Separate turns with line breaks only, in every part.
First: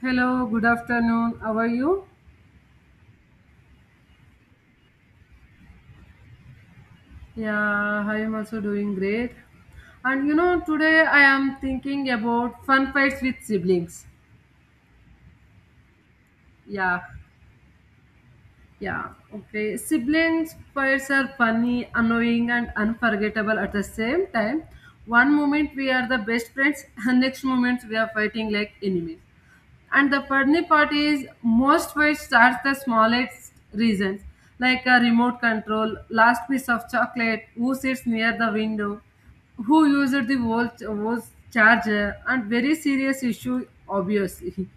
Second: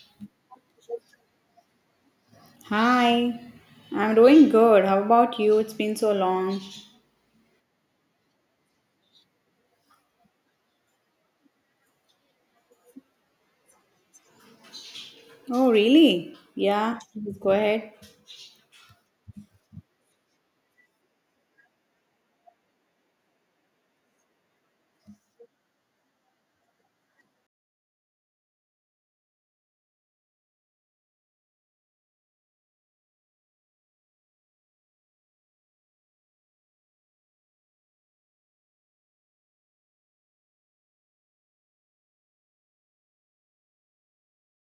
Hello, good afternoon. How are you?
Hi, I'm doing good. How about you? It's been so long.
Yeah, I am also doing great. And you know, today I am thinking about fun fights with siblings.
Oh, really? Yeah,
Yeah,
please go ahead.
yeah, okay. Siblings fights are funny, annoying, and unforgettable at the same time. One moment we are the best friends, and next moment we are fighting like enemies. And the funny part is, most fights starts the smallest reasons, like a remote control, last piece of chocolate, who sits near the window, who used the volt charger, and very serious issue, obviously.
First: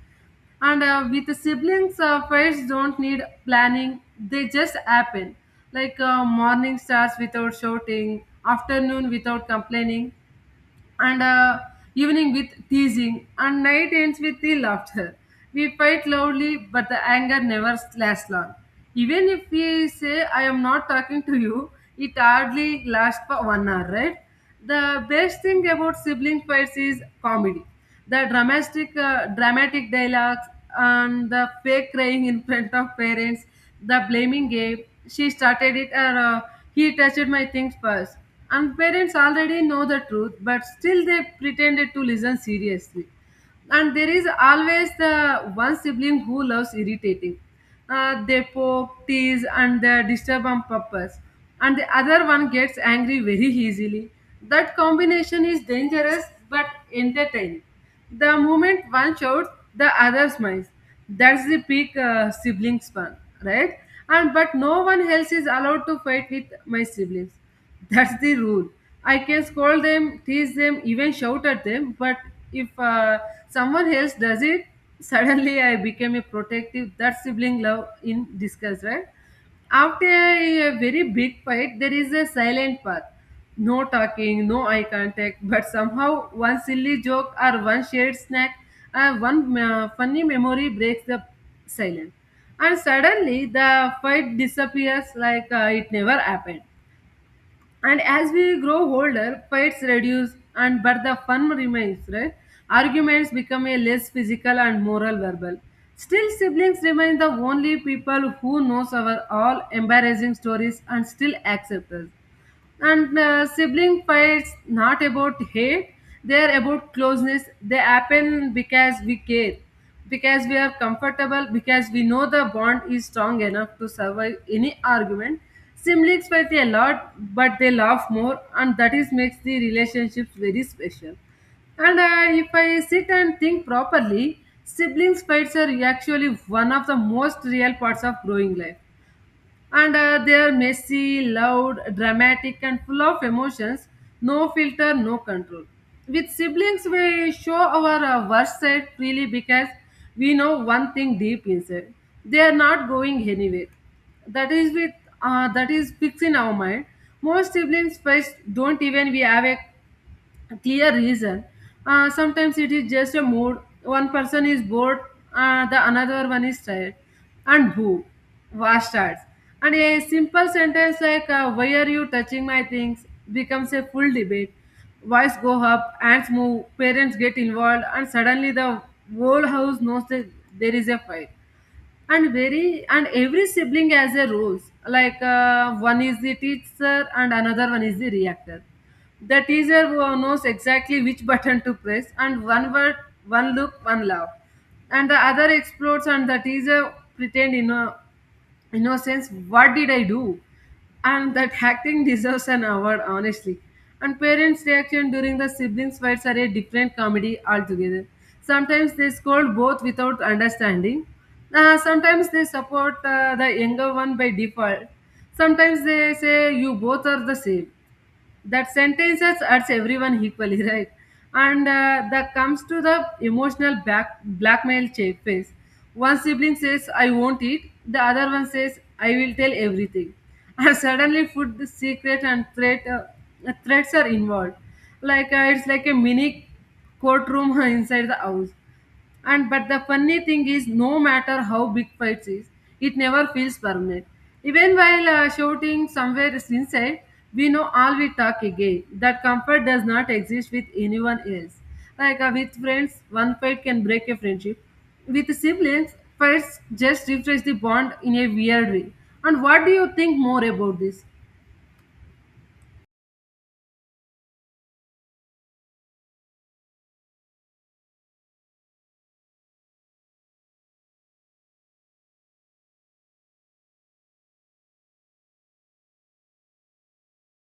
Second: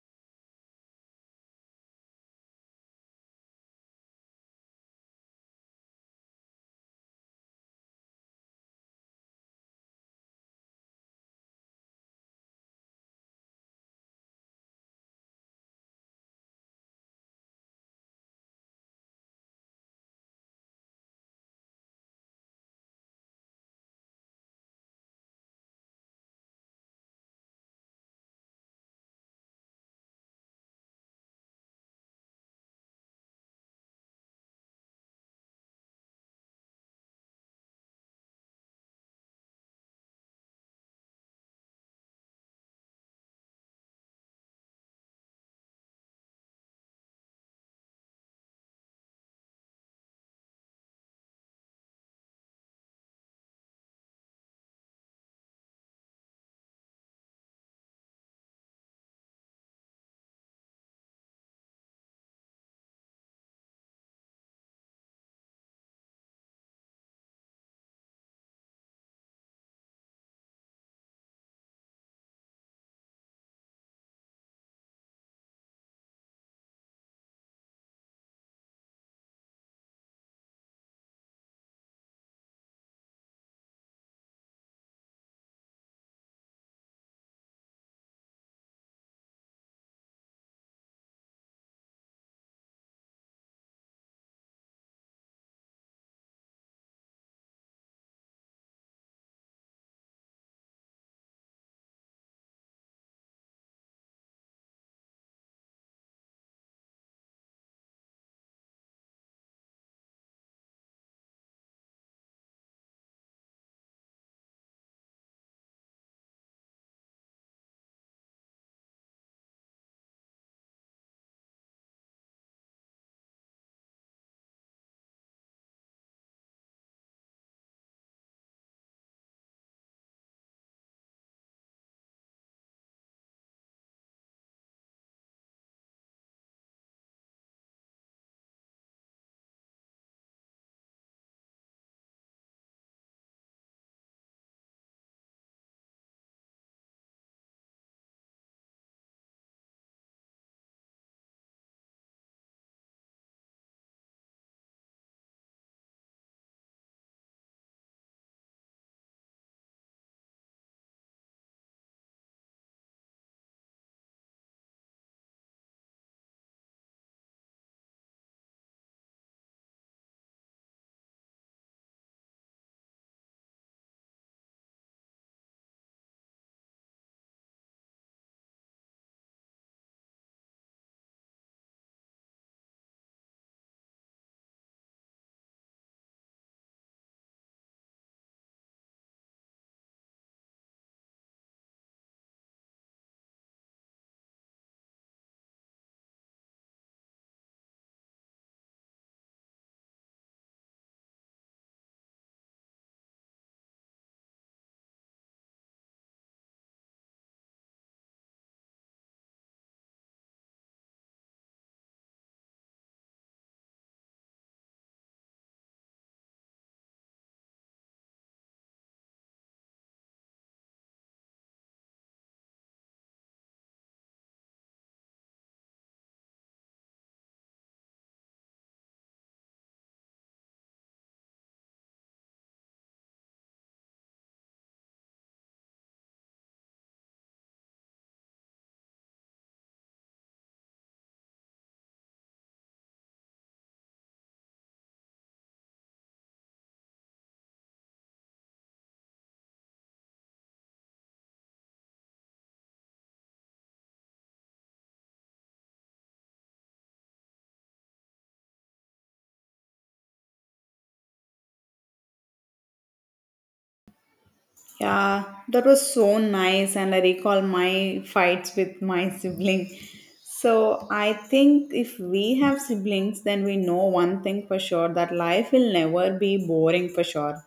And With the siblings, fights don't need planning; they just happen. Like morning starts without shouting, afternoon without complaining, and evening with teasing, and night ends with the laughter. We fight loudly, but the anger never lasts long. Even if we say, I am not talking to you, it hardly lasts for one hour, right? The best thing about sibling fights is comedy. The dramatic dialogues and the fake crying in front of parents the blaming game. She started it, or he touched my things first. And parents already know the truth, but still they pretended to listen seriously. And there is always the one sibling who loves irritating. They poke, tease, and they disturb on purpose. And the other one gets angry very easily. That combination is dangerous but entertaining. The moment one shouts, the other smiles. That's the peak sibling span, right? And but no one else is allowed to fight with my siblings. That's the rule. I can scold them, tease them, even shout at them. But if someone else does it, suddenly I became a protective. That sibling love in disguise, right? After a very big fight, there is a silent path. No talking, no eye contact, but somehow one silly joke or one shared snack, one funny memory breaks the silence. And suddenly the fight disappears like it never happened. And as we grow older, fights reduce, and but the fun remains, right? Arguments become a less physical and moral verbal. Still, siblings remain the only people who knows our all embarrassing stories and still accept us, and sibling fights not about hate, they're about closeness. They happen because we care, because we are comfortable, because we know the bond is strong enough to survive any argument. Siblings fight a lot but they laugh more, and that is makes the relationships very special. And If I sit and think properly, siblings fights are actually one of the most real parts of growing life, and they are messy, loud, dramatic, and full of emotions. No filter, no control. With siblings, we show our worst side freely because we know one thing deep inside: they are not going anywhere. That is with that is fixed in our mind. Most siblings first don't even we have a clear reason. Sometimes it is just a mood. One person is bored, the another one is tired. And who? War starts. And a simple sentence like, Why are you touching my things? Becomes a full debate. Voice go up, ants move, parents get involved, and suddenly the whole house knows that there is a fight. And every sibling has a roles, like one is the teacher and another one is the reactor. The teacher who knows exactly which button to press, and one word, one look, one laugh, and the other explodes. And the teacher pretend, you know, innocence, what did I do? And that acting deserves an award, honestly. And parents reaction during the siblings fights are a different comedy altogether. Sometimes they scold both without understanding. Sometimes they support the younger one by default. Sometimes they say, you both are the same. That sentences hurts everyone equally, right? And uh, that comes to the emotional back blackmail phase. One sibling says I won't eat, the other one says I will tell everything, and suddenly food secret and threat, threats are involved. Like it's like a mini courtroom inside the house. And but the funny thing is, no matter how big fights is, it never feels permanent. Even while shouting, somewhere inside we know all we talk again. That comfort does not exist with anyone else. Like with friends one fight can break a friendship. With siblings, fights just refresh the bond in a weird way. And what do you think more about this?
Yeah, that was so nice, and I recall my fights with my sibling. So, I think if we have siblings, then we know one thing for sure that life will never be boring for sure.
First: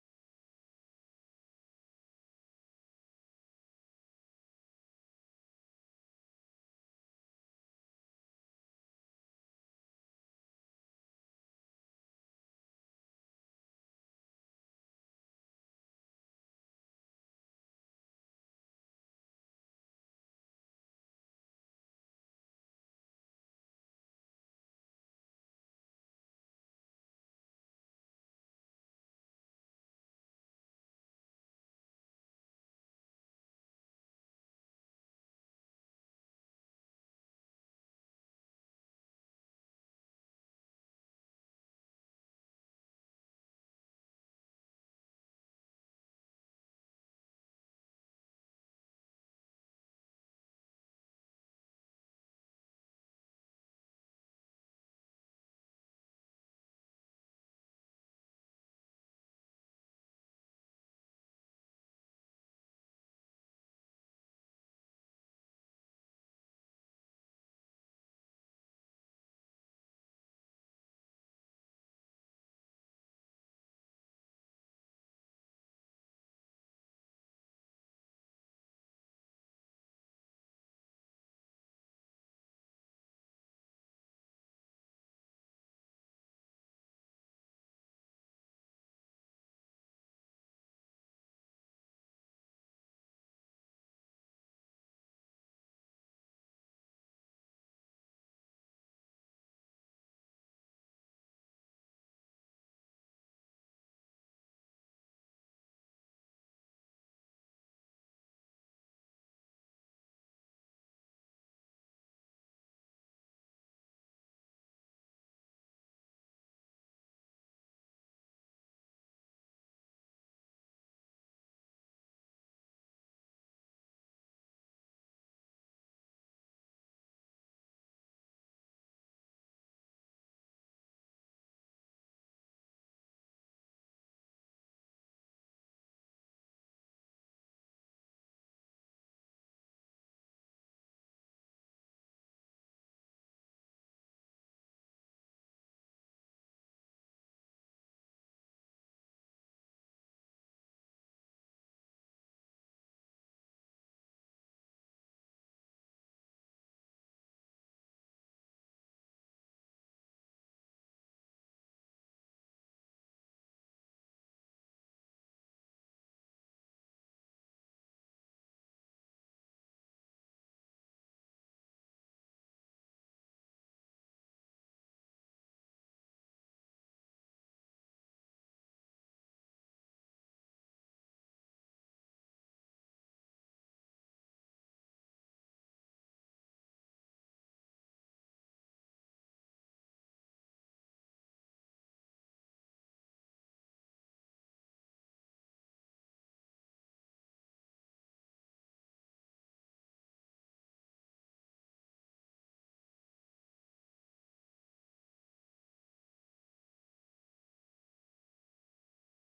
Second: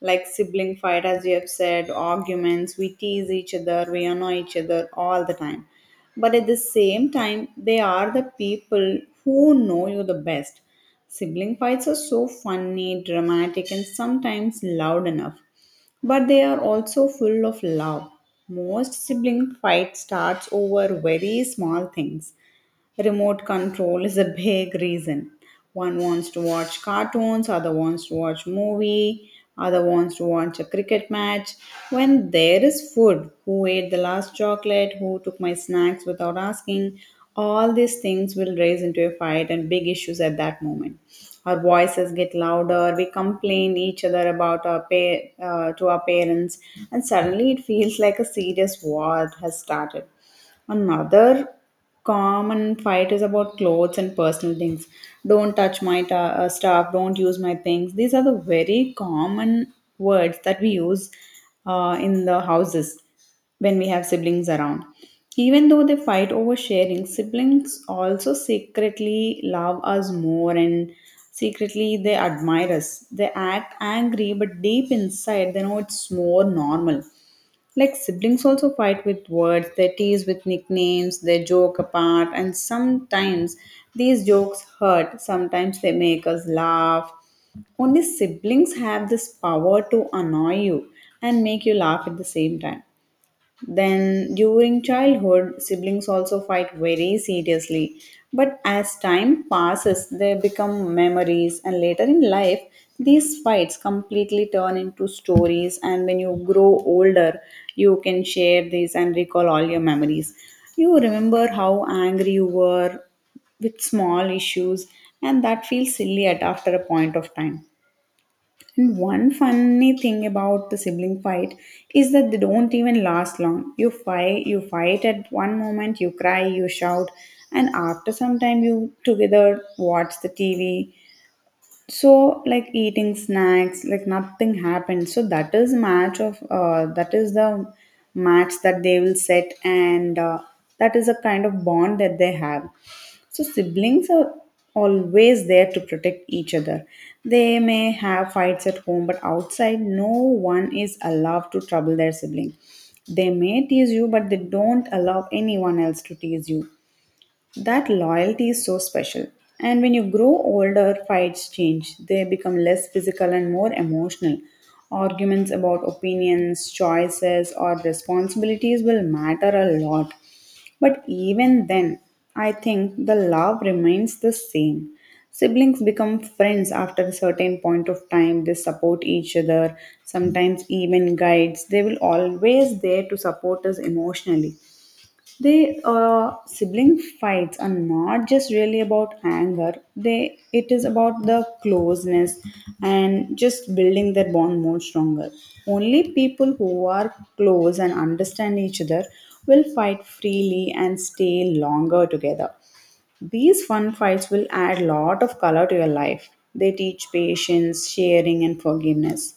Like sibling fight, as you have said, arguments, we tease each other, we annoy each other all the time, but at the same time they are the people who know you the best. Sibling fights are so funny, dramatic, and sometimes loud enough, but they are also full of love. Most sibling fight starts over very small things. Remote control is a big reason. One wants to watch cartoons, other wants to watch movie, other wants to watch a cricket match. When there is food, who ate the last chocolate, who took my snacks without asking, all these things will raise into a fight and big issues at that moment. Our voices get louder. We complain each other about our to our parents, and suddenly it feels like a serious war has started. Another common fight is about clothes and personal things. Don't touch my stuff, don't use my things. These are the very common words that we use in the houses when we have siblings around. Even though they fight over sharing, siblings also secretly love us more and secretly they admire us. They act angry, but deep inside they know it's more normal. Like siblings also fight with words, they tease with nicknames, they joke apart, and sometimes these jokes hurt, sometimes they make us laugh. Only siblings have this power to annoy you and make you laugh at the same time. Then, during childhood, siblings also fight very seriously. But as time passes, they become memories, and later in life, these fights completely turn into stories. And when you grow older, you can share these and recall all your memories. You remember how angry you were with small issues, and that feels silly at after a point of time. And one funny thing about the sibling fight is that they don't even last long. You fight at one moment, you cry, you shout, and after some time you together watch the TV. So like eating snacks, like nothing happened. So that is match of that is the match that they will set, and that is a kind of bond that they have. So, siblings are always there to protect each other. They may have fights at home, but outside, no one is allowed to trouble their sibling. They may tease you, but they don't allow anyone else to tease you. That loyalty is so special. And when you grow older, fights change. They become less physical and more emotional. Arguments about opinions, choices, or responsibilities will matter a lot. But even then, I think the love remains the same. Siblings become friends after a certain point of time. They support each other, sometimes even guides. They will always there to support us emotionally. They sibling fights are not just really about anger. They it is about the closeness and just building their bond more stronger. Only people who are close and understand each other will fight freely and stay longer together. These fun fights will add lot of color to your life. They teach patience, sharing, and forgiveness.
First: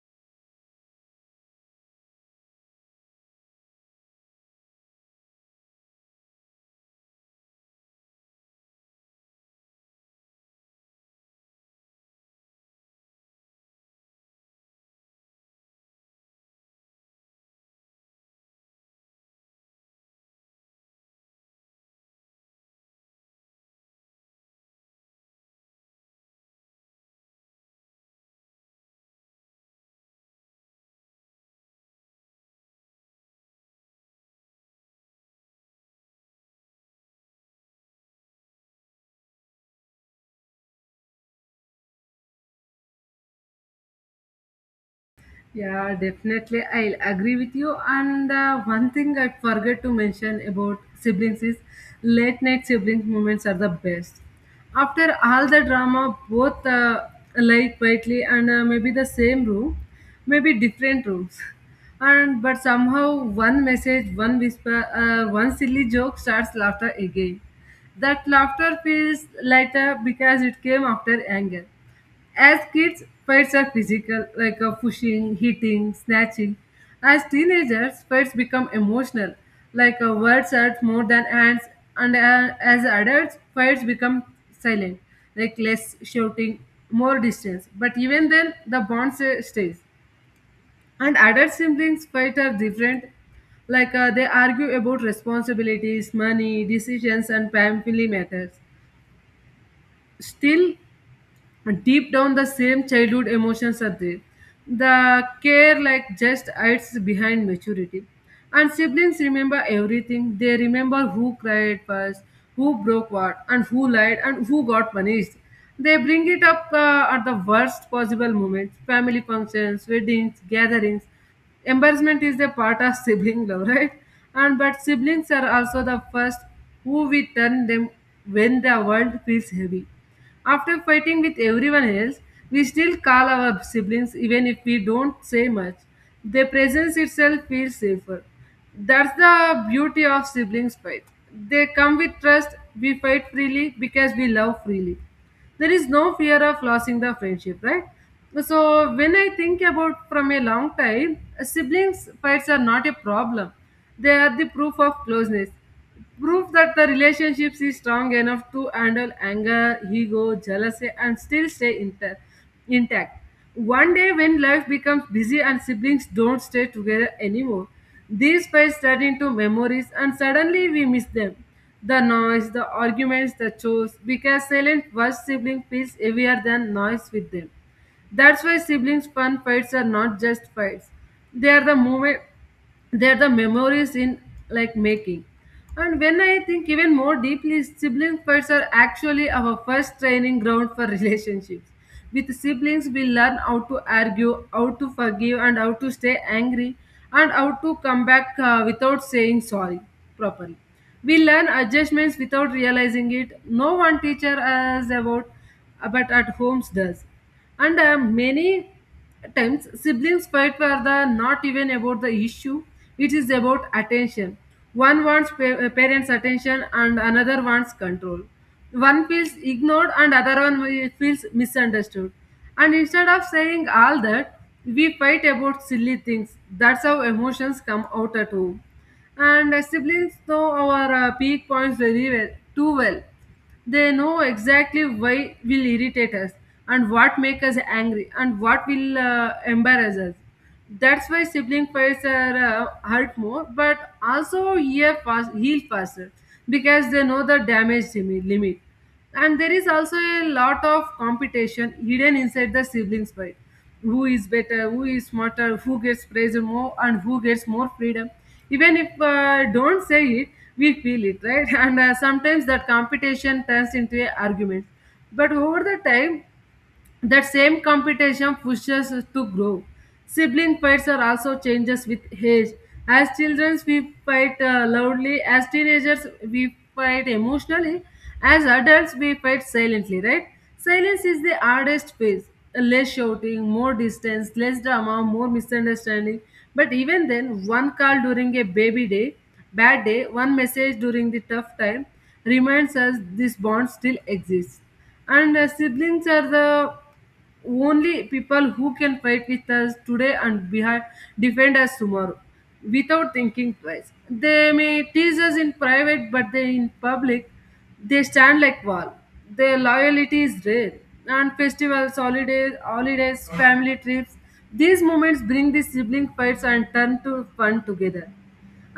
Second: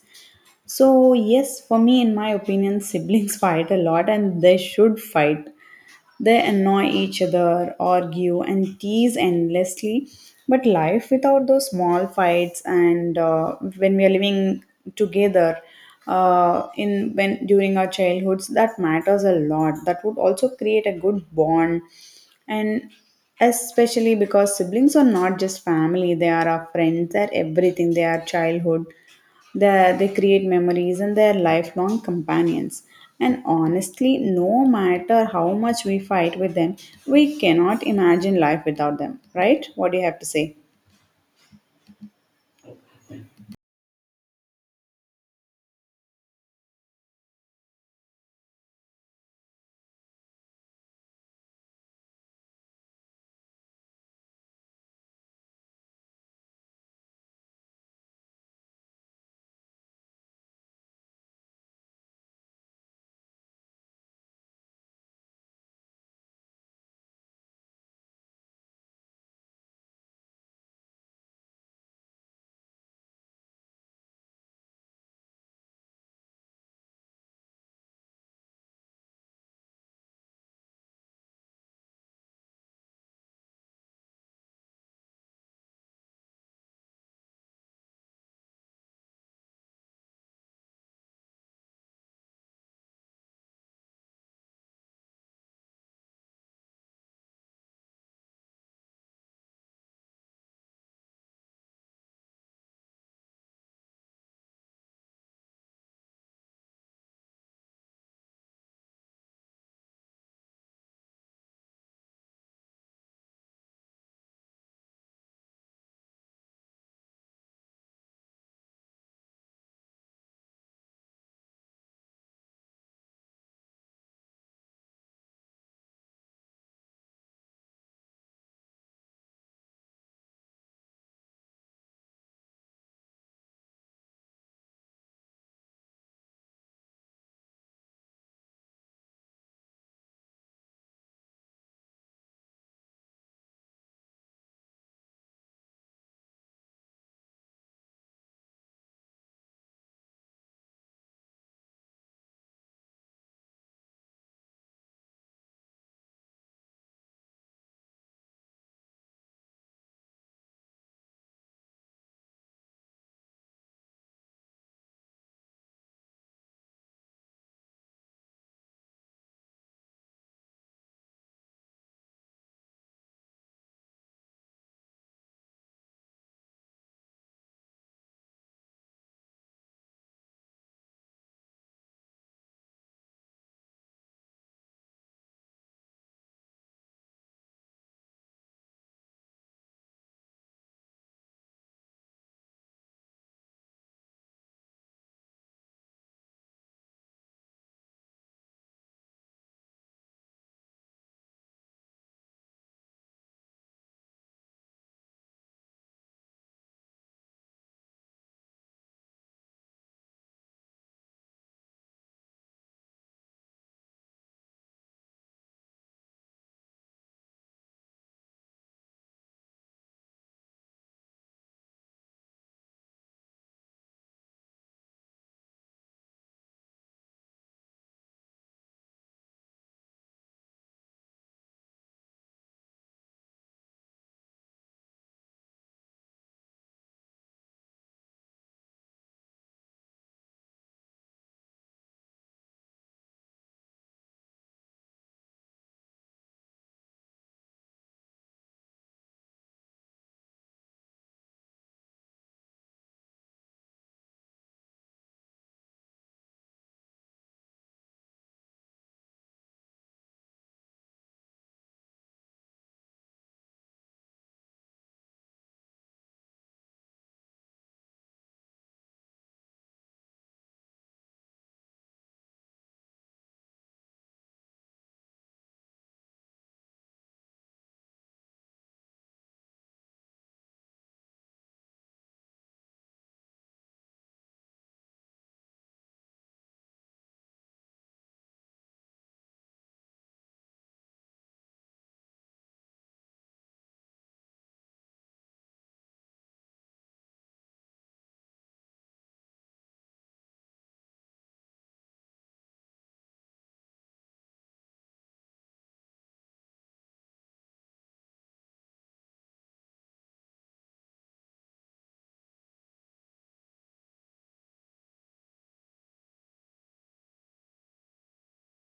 So, yes, for me, in my opinion, siblings fight a lot and they should fight. They annoy each other, argue, and tease endlessly. But life without those small fights, and when we are living together, in when during our childhoods, that matters a lot. That would also create a good bond, and especially because siblings are not just family; they are our friends, they are everything, they are childhood, they create memories and they're lifelong companions. And honestly, no matter how much we fight with them, we cannot imagine life without them, right? What do you have to say?
Yeah, definitely. I'll agree with you. And One thing I forget to mention about siblings is late night siblings moments are the best. After all the drama, both lie quietly and maybe the same room, maybe different rooms. And but somehow one message, one whisper, one silly joke starts laughter again. That laughter feels lighter because it came after anger. As kids, fights are physical, like pushing, hitting, snatching. As teenagers, fights become emotional, like words hurt more than hands. And As adults, fights become silent, like less shouting, more distance. But even then, the stays. And adult siblings' fight are different. Like they argue about responsibilities, money, decisions, and family matters. Still, and deep down the same childhood emotions are there. The care like just hides behind maturity. And siblings remember everything. They remember who cried first, who broke what and who lied and who got punished. They bring it up at the worst possible moments, family functions, weddings, gatherings. Embarrassment is the part of sibling love, right? And but siblings are also the first who we turn them when the world feels heavy. After fighting with everyone else, we still call our siblings even if we don't say much. Their presence itself feels safer. That's the beauty of siblings' fight. They come with trust, we fight freely because we love freely. There is no fear of losing the friendship, right? So when I think about from a long time, siblings fights are not a problem. They are the proof of closeness. Proof that the relationship is strong enough to handle anger, ego, jealousy, and still stay intact. One day, when life becomes busy and siblings don't stay together anymore, these fights turn into memories and suddenly we miss them. The noise, the arguments, the chores, because silent first sibling feels heavier than noise with them. That's why siblings' fun fights are not just fights. They are the moment, they're the memories in like making. And when I think even more deeply, sibling fights are actually our first training ground for relationships. With siblings we learn how to argue, how to forgive, and how to stay angry, and how to come back without saying sorry properly. We learn adjustments without realizing it. No one teacher us about, but at homes does. And Many at times, siblings fight were the not even about the issue, it is about attention. One wants parents' attention and another wants control. One feels ignored and other one feels misunderstood. And instead of saying all that, we fight about silly things. That's how emotions come out at home. And Siblings know our peak points very well, too well. They know exactly why will irritate us and what make us angry and what will embarrass us. That's why sibling fights are hurt more, but also heal faster because they know the limit. And there is also a lot of competition hidden inside the siblings fight. Who is better, who is smarter, who gets praised more, and who gets more freedom. Even if don't say it, we feel it, right? And sometimes that competition turns into a argument. But over the time, that same competition pushes us to grow. Sibling fights are also changes with age. As children, we fight loudly. As teenagers, we fight emotionally. As adults, we fight silently, right? Silence is the hardest phase. Less shouting, more distance, less drama, more misunderstanding. But even then, one call during a bad day, one message during the tough time reminds us this bond still exists. And Siblings are the only people who can fight with us today and behind defend us tomorrow without thinking twice. They may tease us in private but they in public they stand like wall. Their loyalty is rare. And festivals, holidays, family trips, these moments bring the sibling fights and turn to fun together.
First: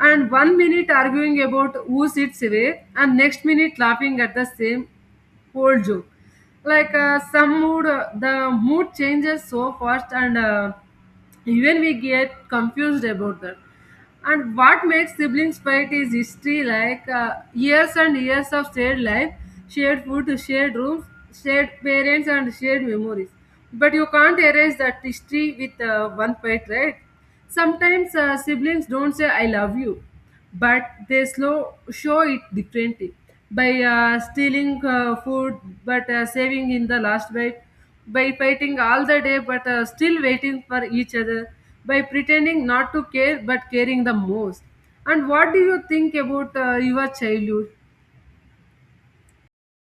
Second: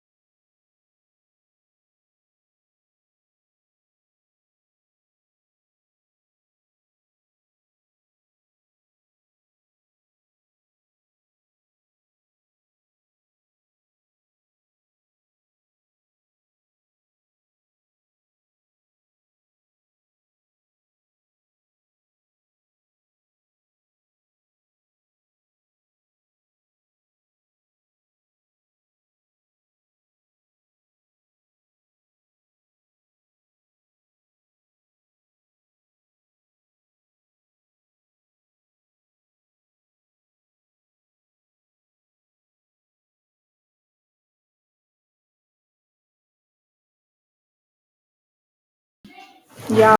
And one minute arguing about who sits where and next minute laughing at the same old joke. Like the mood changes so fast, and even we get confused about that. And what makes siblings fight is history, like years and years of shared life, shared food, shared rooms, shared parents, and shared memories. But you can't erase that history with one fight, right? Sometimes siblings don't say "I love you," but they slow show it differently by stealing food but saving in the last bite, by fighting all the day but still waiting for each other, by pretending not to care but caring the most. And what do you think about your childhood?
Yeah,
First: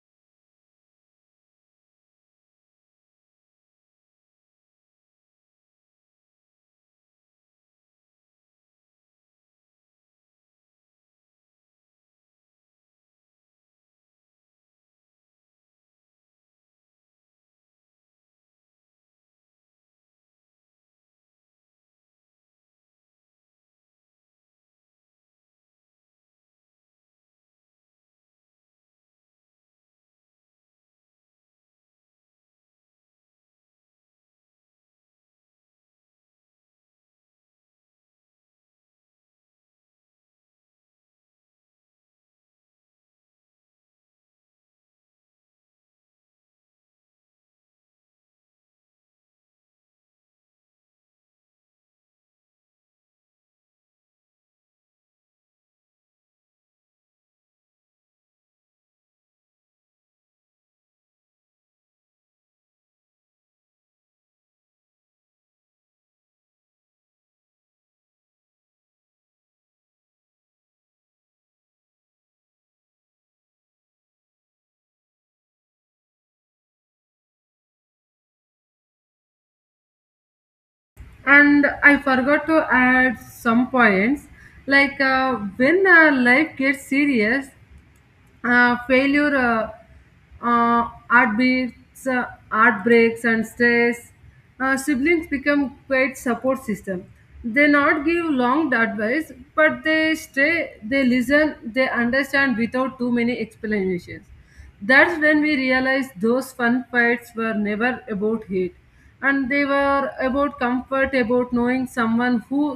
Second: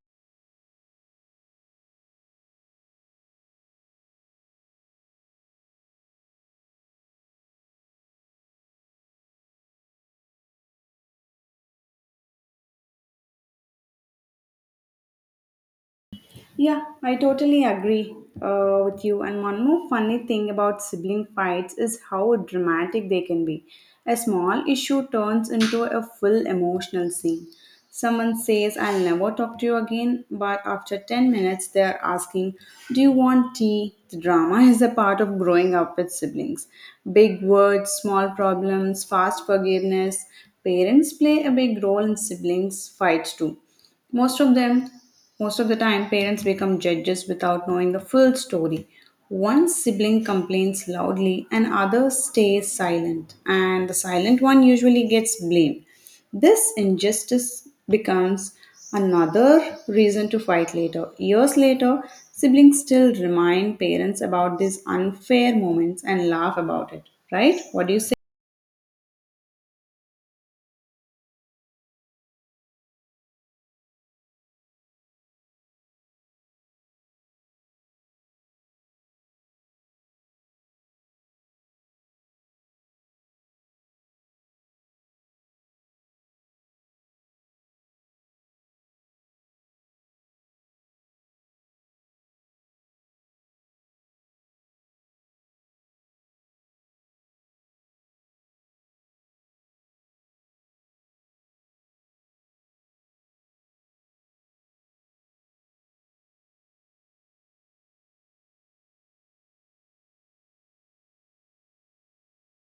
Yeah, I totally agree with you. And one more funny thing about sibling fights is how dramatic they can be. A small issue turns into a full emotional scene. Someone says, I'll never talk to you again, but after 10 minutes, they're asking, Do you want tea? The drama is a part of growing up with siblings. Big words, small problems, fast forgiveness. Parents play a big role in siblings' fights too. Most of them, Most of the time, parents become judges without knowing the full story. One sibling complains loudly, and other stays silent, and the silent one usually gets blamed. This injustice becomes another reason to fight later. Years later, siblings still remind parents about these unfair moments and laugh about it, right? What do you say?
And I forgot to add some points, like when life gets serious, failure, heartbeats, heartbreaks and stress, siblings become quite support system. They not give long advice, but they stay, they listen, they understand without too many explanations. That's when we realized those fun fights were never about hate, and they were about comfort, about knowing someone who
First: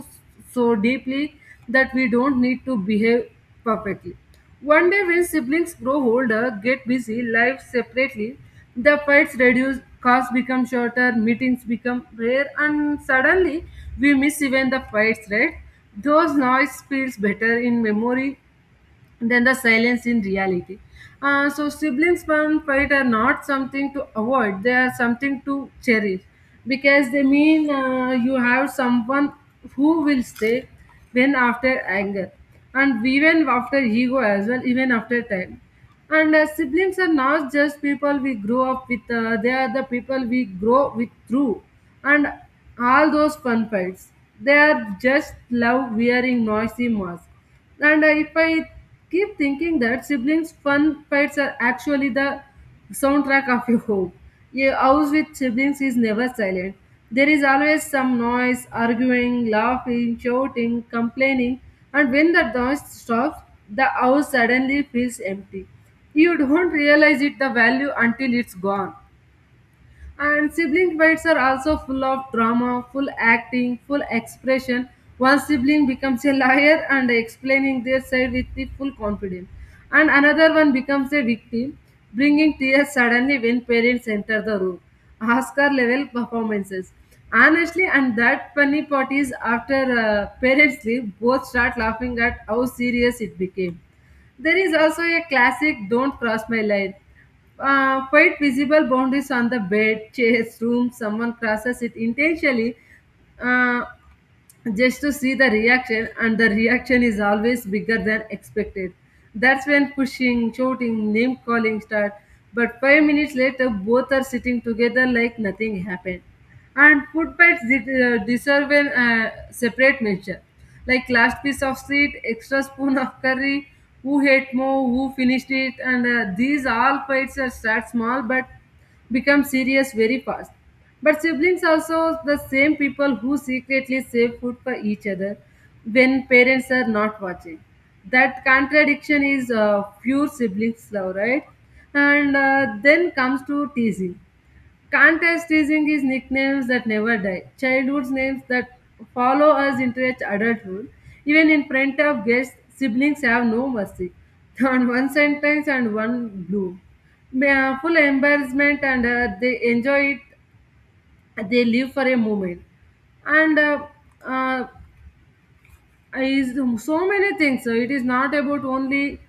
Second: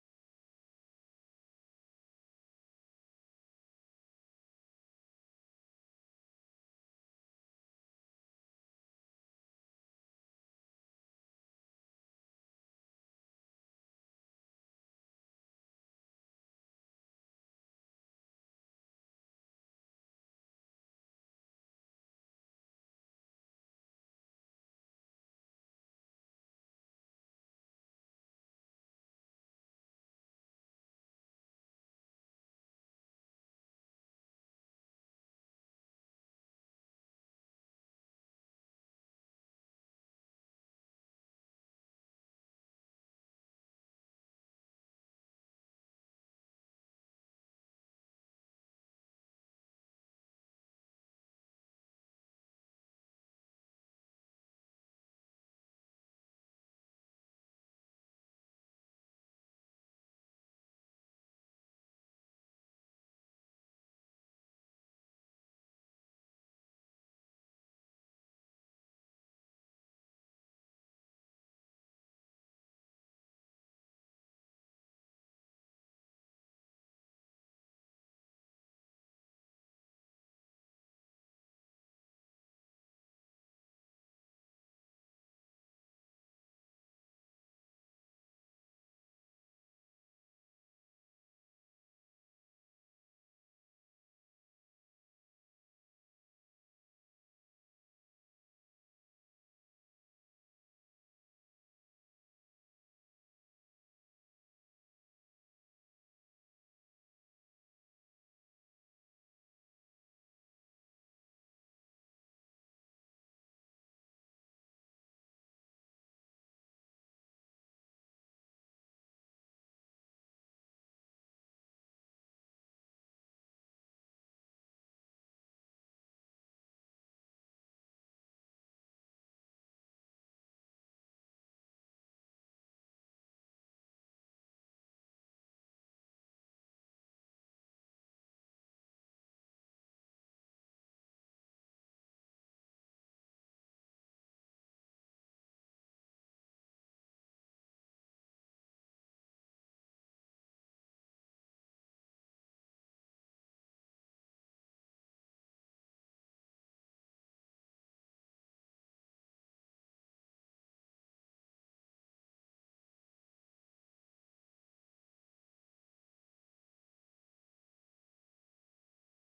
so deeply that we don't need to behave perfectly. One day, when siblings grow older, get busy, live separately, the fights reduce, cars become shorter, meetings become rare, and suddenly we miss even the fights, right? Those noise feels better in memory than the silence in reality. So siblings fun fight are not something to avoid; they are something to cherish because they mean you have someone who will stay when after anger, and even after ego as well, even after time. And siblings are not just people we grow up with; they are the people we grow with through, and all those fun fights. They are just love wearing noisy masks. And if I keep thinking that siblings fun fights are actually the soundtrack of your home. A house with siblings is never silent. There is always some noise, arguing, laughing, shouting, complaining. And when that noise stops, the house suddenly feels empty. You don't realize it the value until it's gone. And sibling fights are also full of drama, full acting, full expression. One sibling becomes a liar and explaining their side with the full confidence, and another one becomes a victim, bringing tears suddenly when parents enter the room. Oscar level performances. Honestly, and that funny part is after parents leave, both start laughing at how serious it became. There is also a classic "Don't Cross My Line," quite visible boundaries on the bed, chairs, room. Someone crosses it intentionally. Uh, just to see the reaction, and the reaction is always bigger than expected. That's when pushing, shouting, name calling start, but 5 minutes later both are sitting together like nothing happened. And food bites deserve a separate mention, like last piece of sweet, extra spoon of curry, who ate more, who finished it. And these all fights are start small but become serious very fast. But siblings also the same people who secretly save food for each other when parents are not watching. That contradiction is pure siblings love, right? And then comes to teasing. Contest teasing is nicknames that never die. Childhood names that follow us into its adulthood. Even in front of guests, siblings have no mercy. On one sentence and one blow. Full embarrassment, and they enjoy it, they live for a moment. And uh, is so many things, so it is not about only,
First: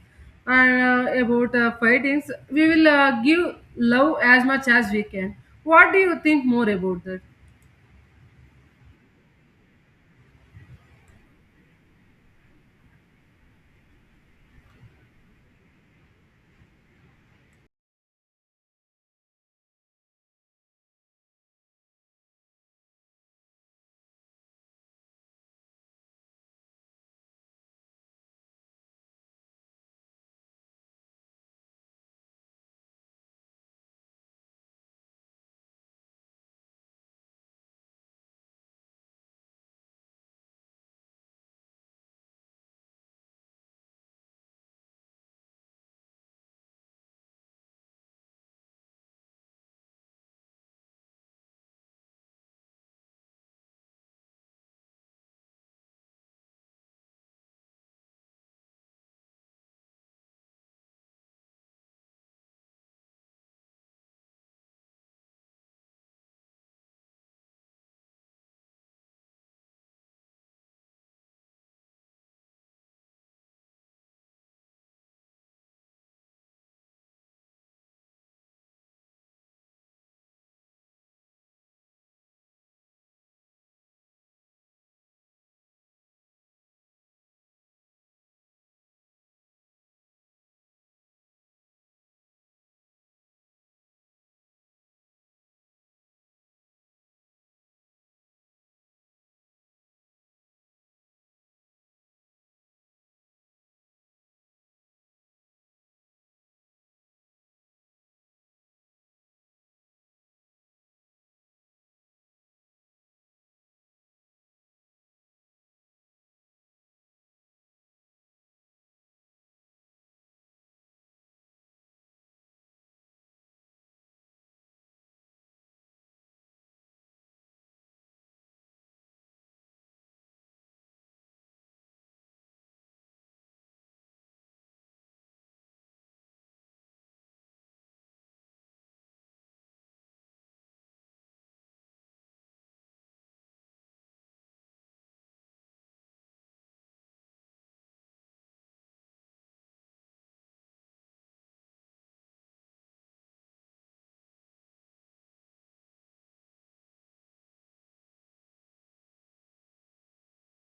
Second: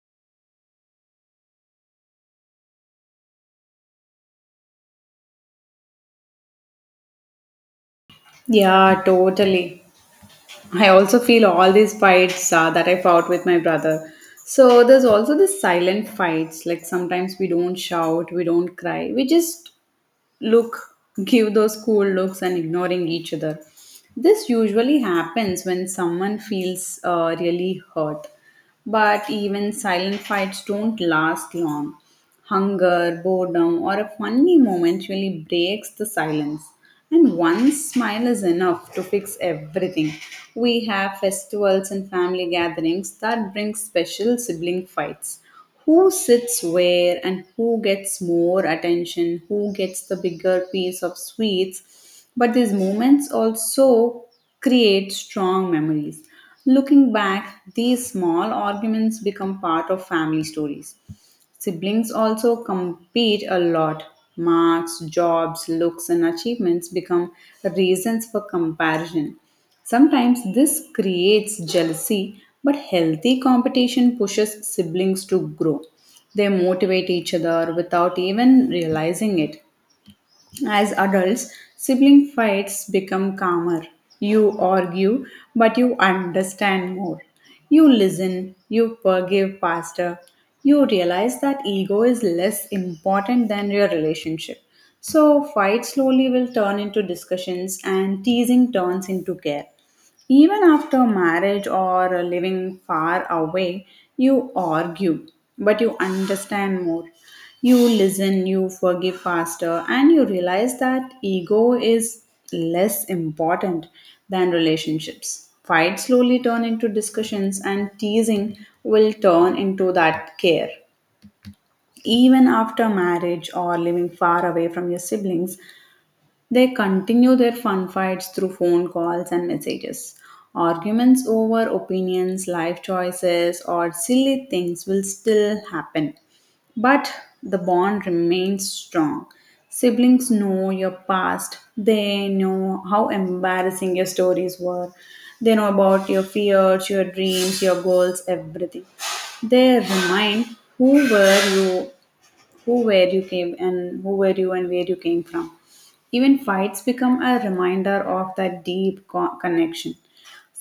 about fightings. We will give love as much as we can. What do you think more about that?
Yeah, totally. I also feel all these fights that I fought with my brother. So there's also the silent fights. Like sometimes we don't shout, we don't cry, we just look, give those cool looks, and ignoring each other. This usually happens when someone feels really hurt. But even silent fights don't last long. Hunger, boredom, or a funny moment really breaks the silence. And one smile is enough to fix everything. We have festivals and family gatherings that bring special sibling fights. Who sits where and who gets more attention, who gets the bigger piece of sweets. But these moments also create strong memories. Looking back, these small arguments become part of family stories. Siblings also compete a lot. Marks, jobs, looks, and achievements become reasons for comparison. Sometimes this creates jealousy, but healthy competition pushes siblings to grow. They motivate each other without even realizing it. As adults, sibling fights become calmer. You argue, but you understand more. You listen, you forgive faster. You realize that ego is less important than your relationship. So, fights slowly will turn into discussions, and teasing turns into care. Even after marriage or living far away, you argue, but you understand more. You listen, you forgive faster, and you realize that ego is less important than relationships. Fights slowly turn into discussions, and teasing will turn into that care. Even after marriage or living far away from your siblings, they continue their fun fights through phone calls and messages. Arguments over opinions, life choices, or silly things will still happen, but the bond remains strong. Siblings know your past, they know how embarrassing your stories were, they know about your fears, your dreams, your goals, everything. They remind who were you, who where you came, and who were you and where you came from. Even fights become a reminder of that deep connection.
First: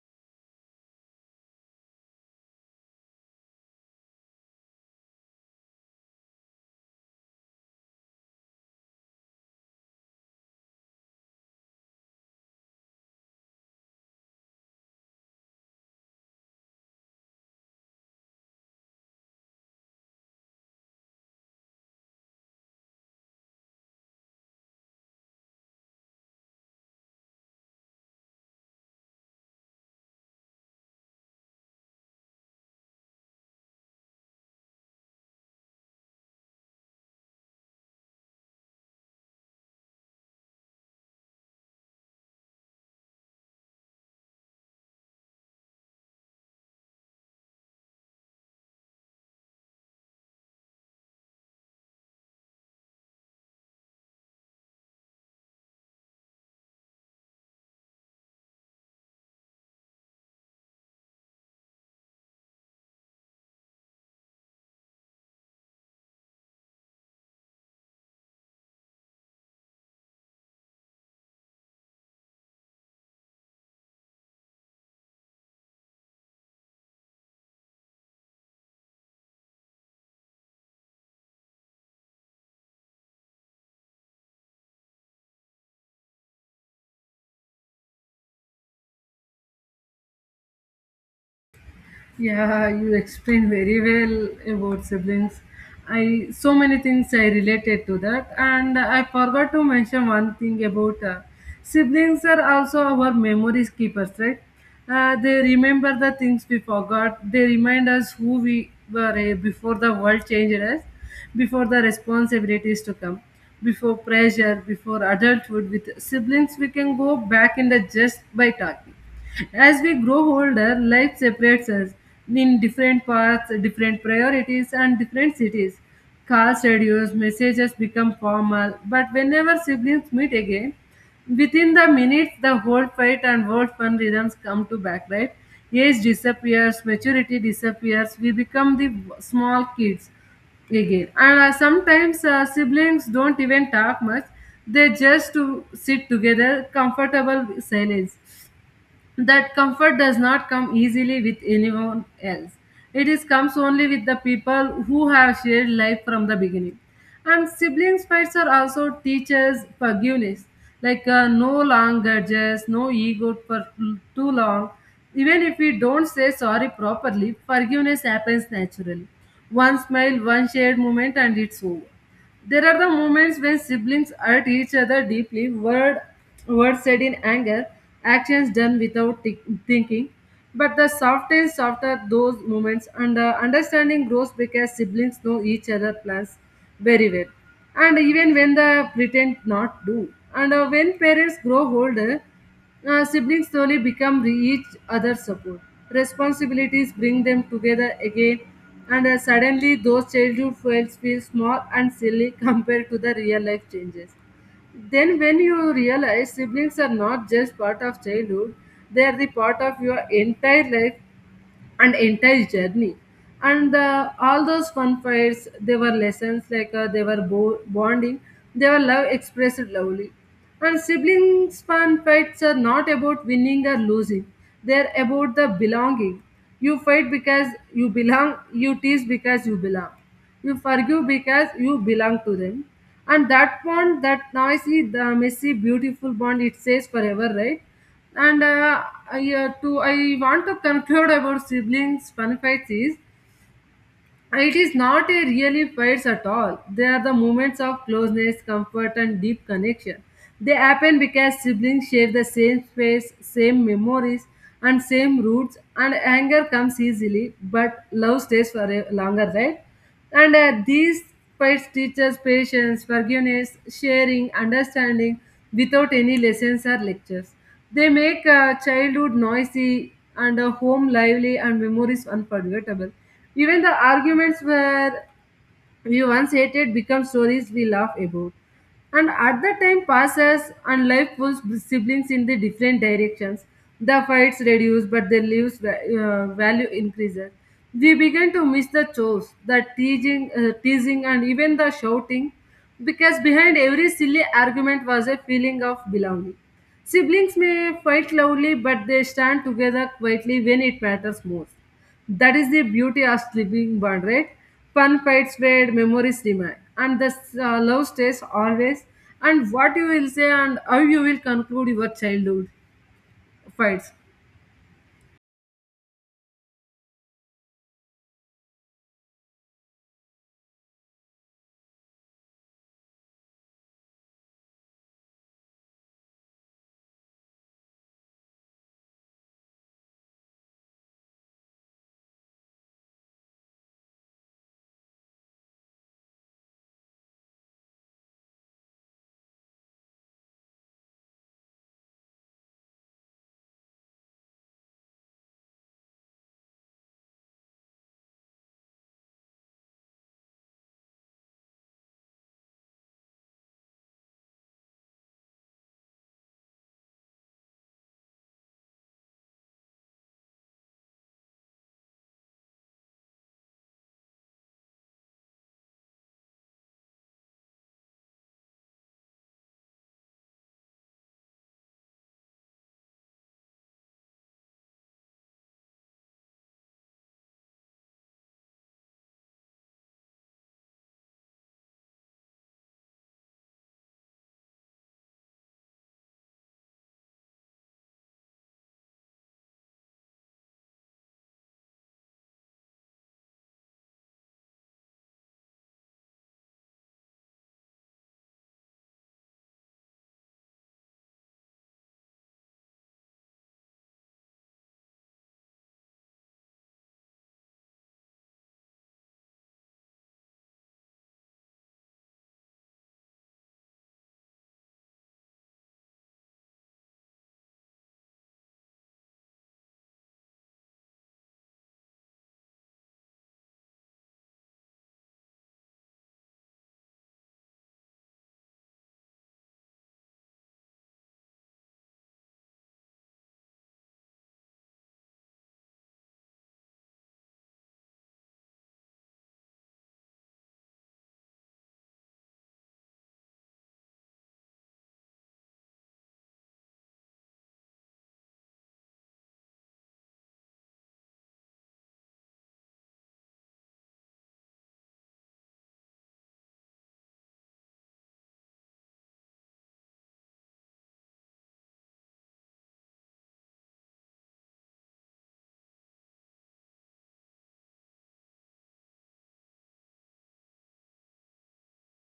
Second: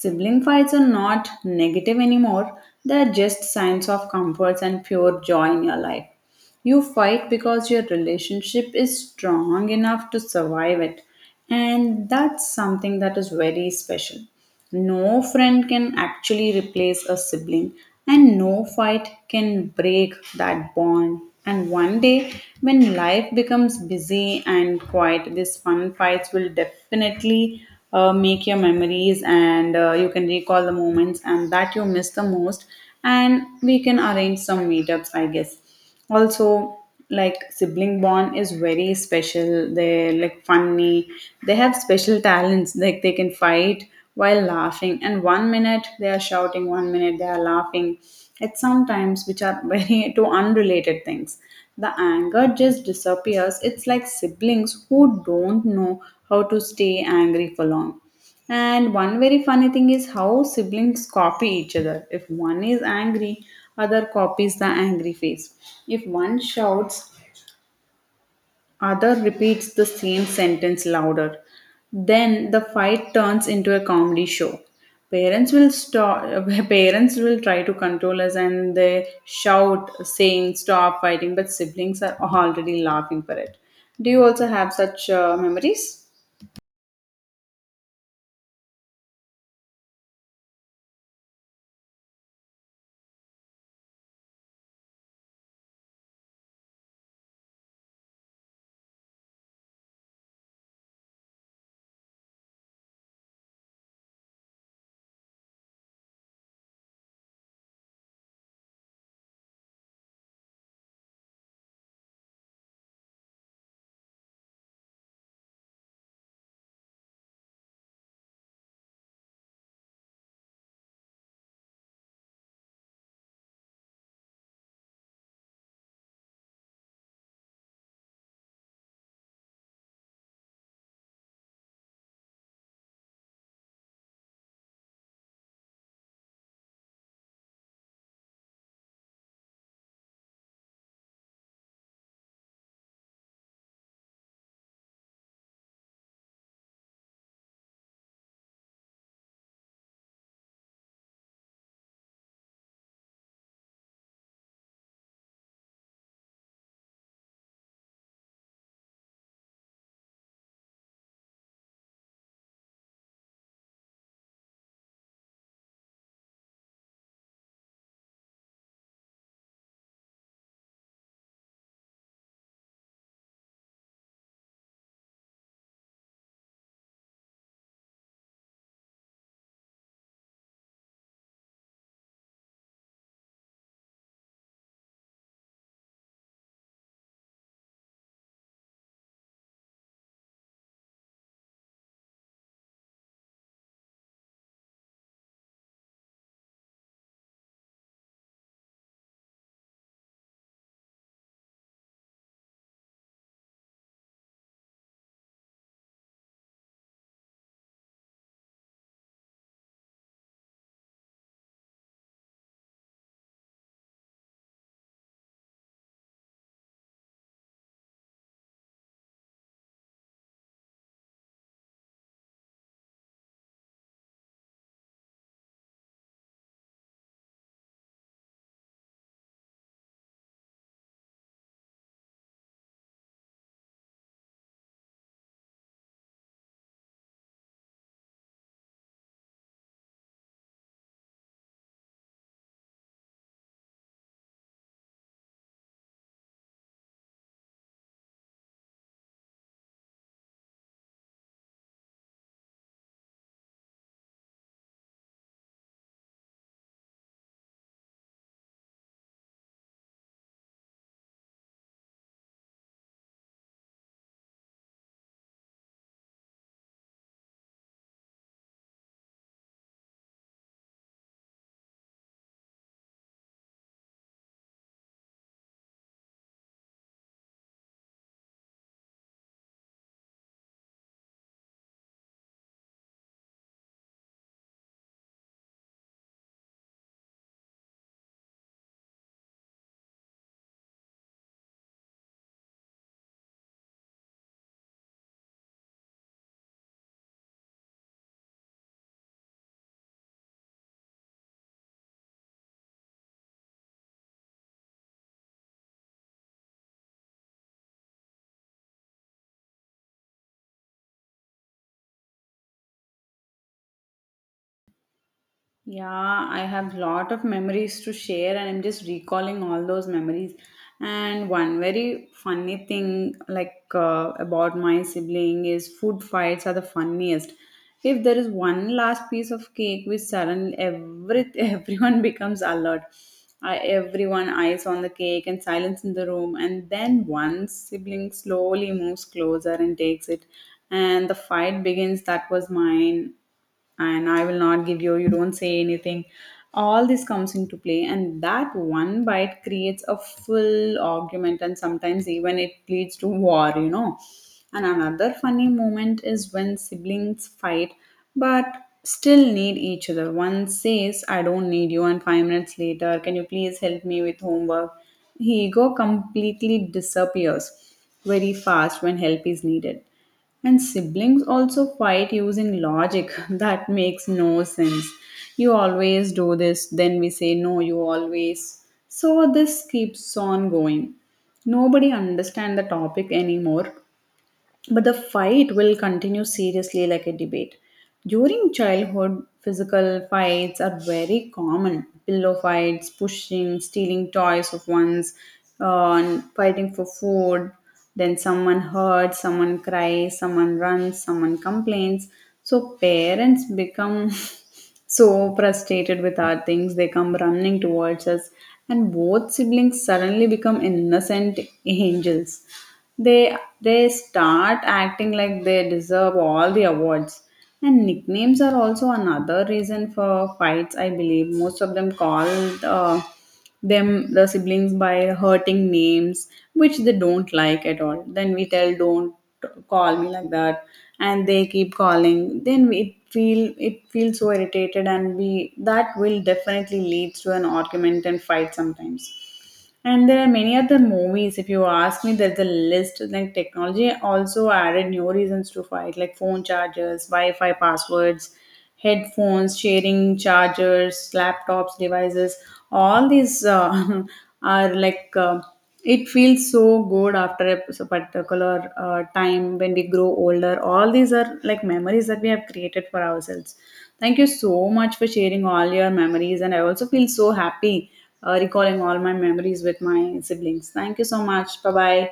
Sibling fights are not negative anymore, they're just signs of comforts and pure joy in your life. You fight because your relationship is strong enough to survive it. And that's something that is very special. No friend can actually replace a sibling, and no fight can break that bond. And one day, when life becomes busy and quiet, these fun fights will definitely make your memories, and you can recall the moments and that you miss the most. And we can arrange some meetups, I guess, also. Like sibling bond is very special, they're like funny, they have special talents like they can fight while laughing, and one minute they are shouting, one minute they are laughing at sometimes, which are very two unrelated things. The anger just disappears. It's like siblings who don't know how to stay angry for long. And one very funny thing is how siblings copy each other. If one is angry, other copies the angry face. If one shouts, other repeats the same sentence louder. Then the fight turns into a comedy show. Parents will stop. Parents will try to control us, and they shout, saying "Stop fighting!" But siblings are already laughing for it. Do you also have such memories?
Yeah, you explained very well about siblings. I so many things I related to that, and I forgot to mention one thing about siblings are also our memories keepers, right? They remember the things we forgot. They remind us who we were before the world changed us, before the responsibilities to come, before pressure, before adulthood. With siblings, we can go back in the just by talking. As we grow older, life separates us in different paths, different priorities, and different cities. Calls reduce, messages become formal, but whenever siblings meet again, within the minutes, the whole fight and whole fun rhythms come to back, right? Age disappears, maturity disappears, we become the small kids again. And sometimes siblings don't even talk much, they just to sit together, comfortable silence. That comfort does not come easily with anyone else. It is comes only with the people who have shared life from the beginning. And siblings fights are also teachers forgiveness, like no long grudges, no ego for too long. Even if we don't say sorry properly, forgiveness happens naturally. One smile, one shared moment, and it's over. There are the moments when siblings hurt each other deeply, words said in anger, actions done without thinking. But the softens after those moments, and the understanding grows because siblings know each other plans very well. And even when they pretend not to. And when parents grow older, siblings slowly become each other's support. Responsibilities bring them together again, and suddenly those childhood fails feel small and silly compared to the real life changes. Then, when you realize siblings are not just part of childhood, they are the part of your entire life, and entire journey, and all those fun fights, they were lessons, like they were bonding, they were love expressed lovely. And siblings fun fights are not about winning or losing, they're about the belonging. You fight because you belong, you tease because you belong, you forgive because you belong to them. And that bond, that noisy, the messy, beautiful bond, it stays forever, right? And uh, I want to conclude about siblings' fun fights is it is not a really fights at all. They are the moments of closeness, comfort, and deep connection. They happen because siblings share the same space, same memories, and same roots, and anger comes easily, but love stays for longer, right? And these fights teach us patience, forgiveness, sharing, understanding without any lessons or lectures. They make childhood noisy and a home lively and memories unforgettable. Even the arguments were we once hated become stories we laugh about. And at the time passes and life pulls siblings in the different directions. The fights reduce, but the lives value increases. We began to miss the chores, the teasing, and even the shouting, because behind every silly argument was a feeling of belonging. Siblings may fight loudly, but they stand together quietly when it matters most. That is the beauty of sleeping bond, right? Fun fights where memories remain, and the love stays always. And what you will say and how you will conclude your childhood fights.
Yeah, I have lot of memories to share, and I'm just recalling all those memories. And one very funny thing, about my sibling, is food fights are the funniest. If there is one last piece of cake, we suddenly every everyone becomes alert. I, everyone eyes on the cake and silence in the room, and then one sibling slowly moves closer and takes it, and the fight begins. That was mine and I will not give you, you don't say anything. All this comes into play, and that one bite creates a full argument, and sometimes even it leads to war, you know. And another funny moment is when siblings fight but still need each other. One says, I don't need you, and five minutes later, can you please help me with homework? Ego completely disappears very fast when help is needed. And siblings also fight using logic that makes no sense. You always do this, then we say, No, you always. So this keeps on going. Nobody understands the topic anymore. But the fight will continue seriously like a debate. During childhood, physical fights are very common. Pillow fights, pushing, stealing toys of one's, and fighting for food. Then someone hurts, someone cries, someone runs, someone complains. So parents become so frustrated with our things, they come running towards us, and both siblings suddenly become innocent angels, they start acting like they deserve all the awards. And nicknames are also another reason for fights, I believe. Most of them call uh, the siblings by hurting names, which they don't like at all. Then we tell, don't call me like that, and they keep calling. Then we feel it feels so irritated, and we that will definitely leads to an argument and fight sometimes. And there are many other movies. If you ask me, there's a list. Like technology also added new reasons to fight, like phone chargers, Wi-Fi passwords, headphones, sharing chargers, laptops, devices. All these are it feels so good after a particular time when we grow older. All these are like memories that we have created for ourselves. Thank you so much for sharing all your memories, and I also feel so happy recalling all my memories with my siblings. Thank you so much. Bye bye.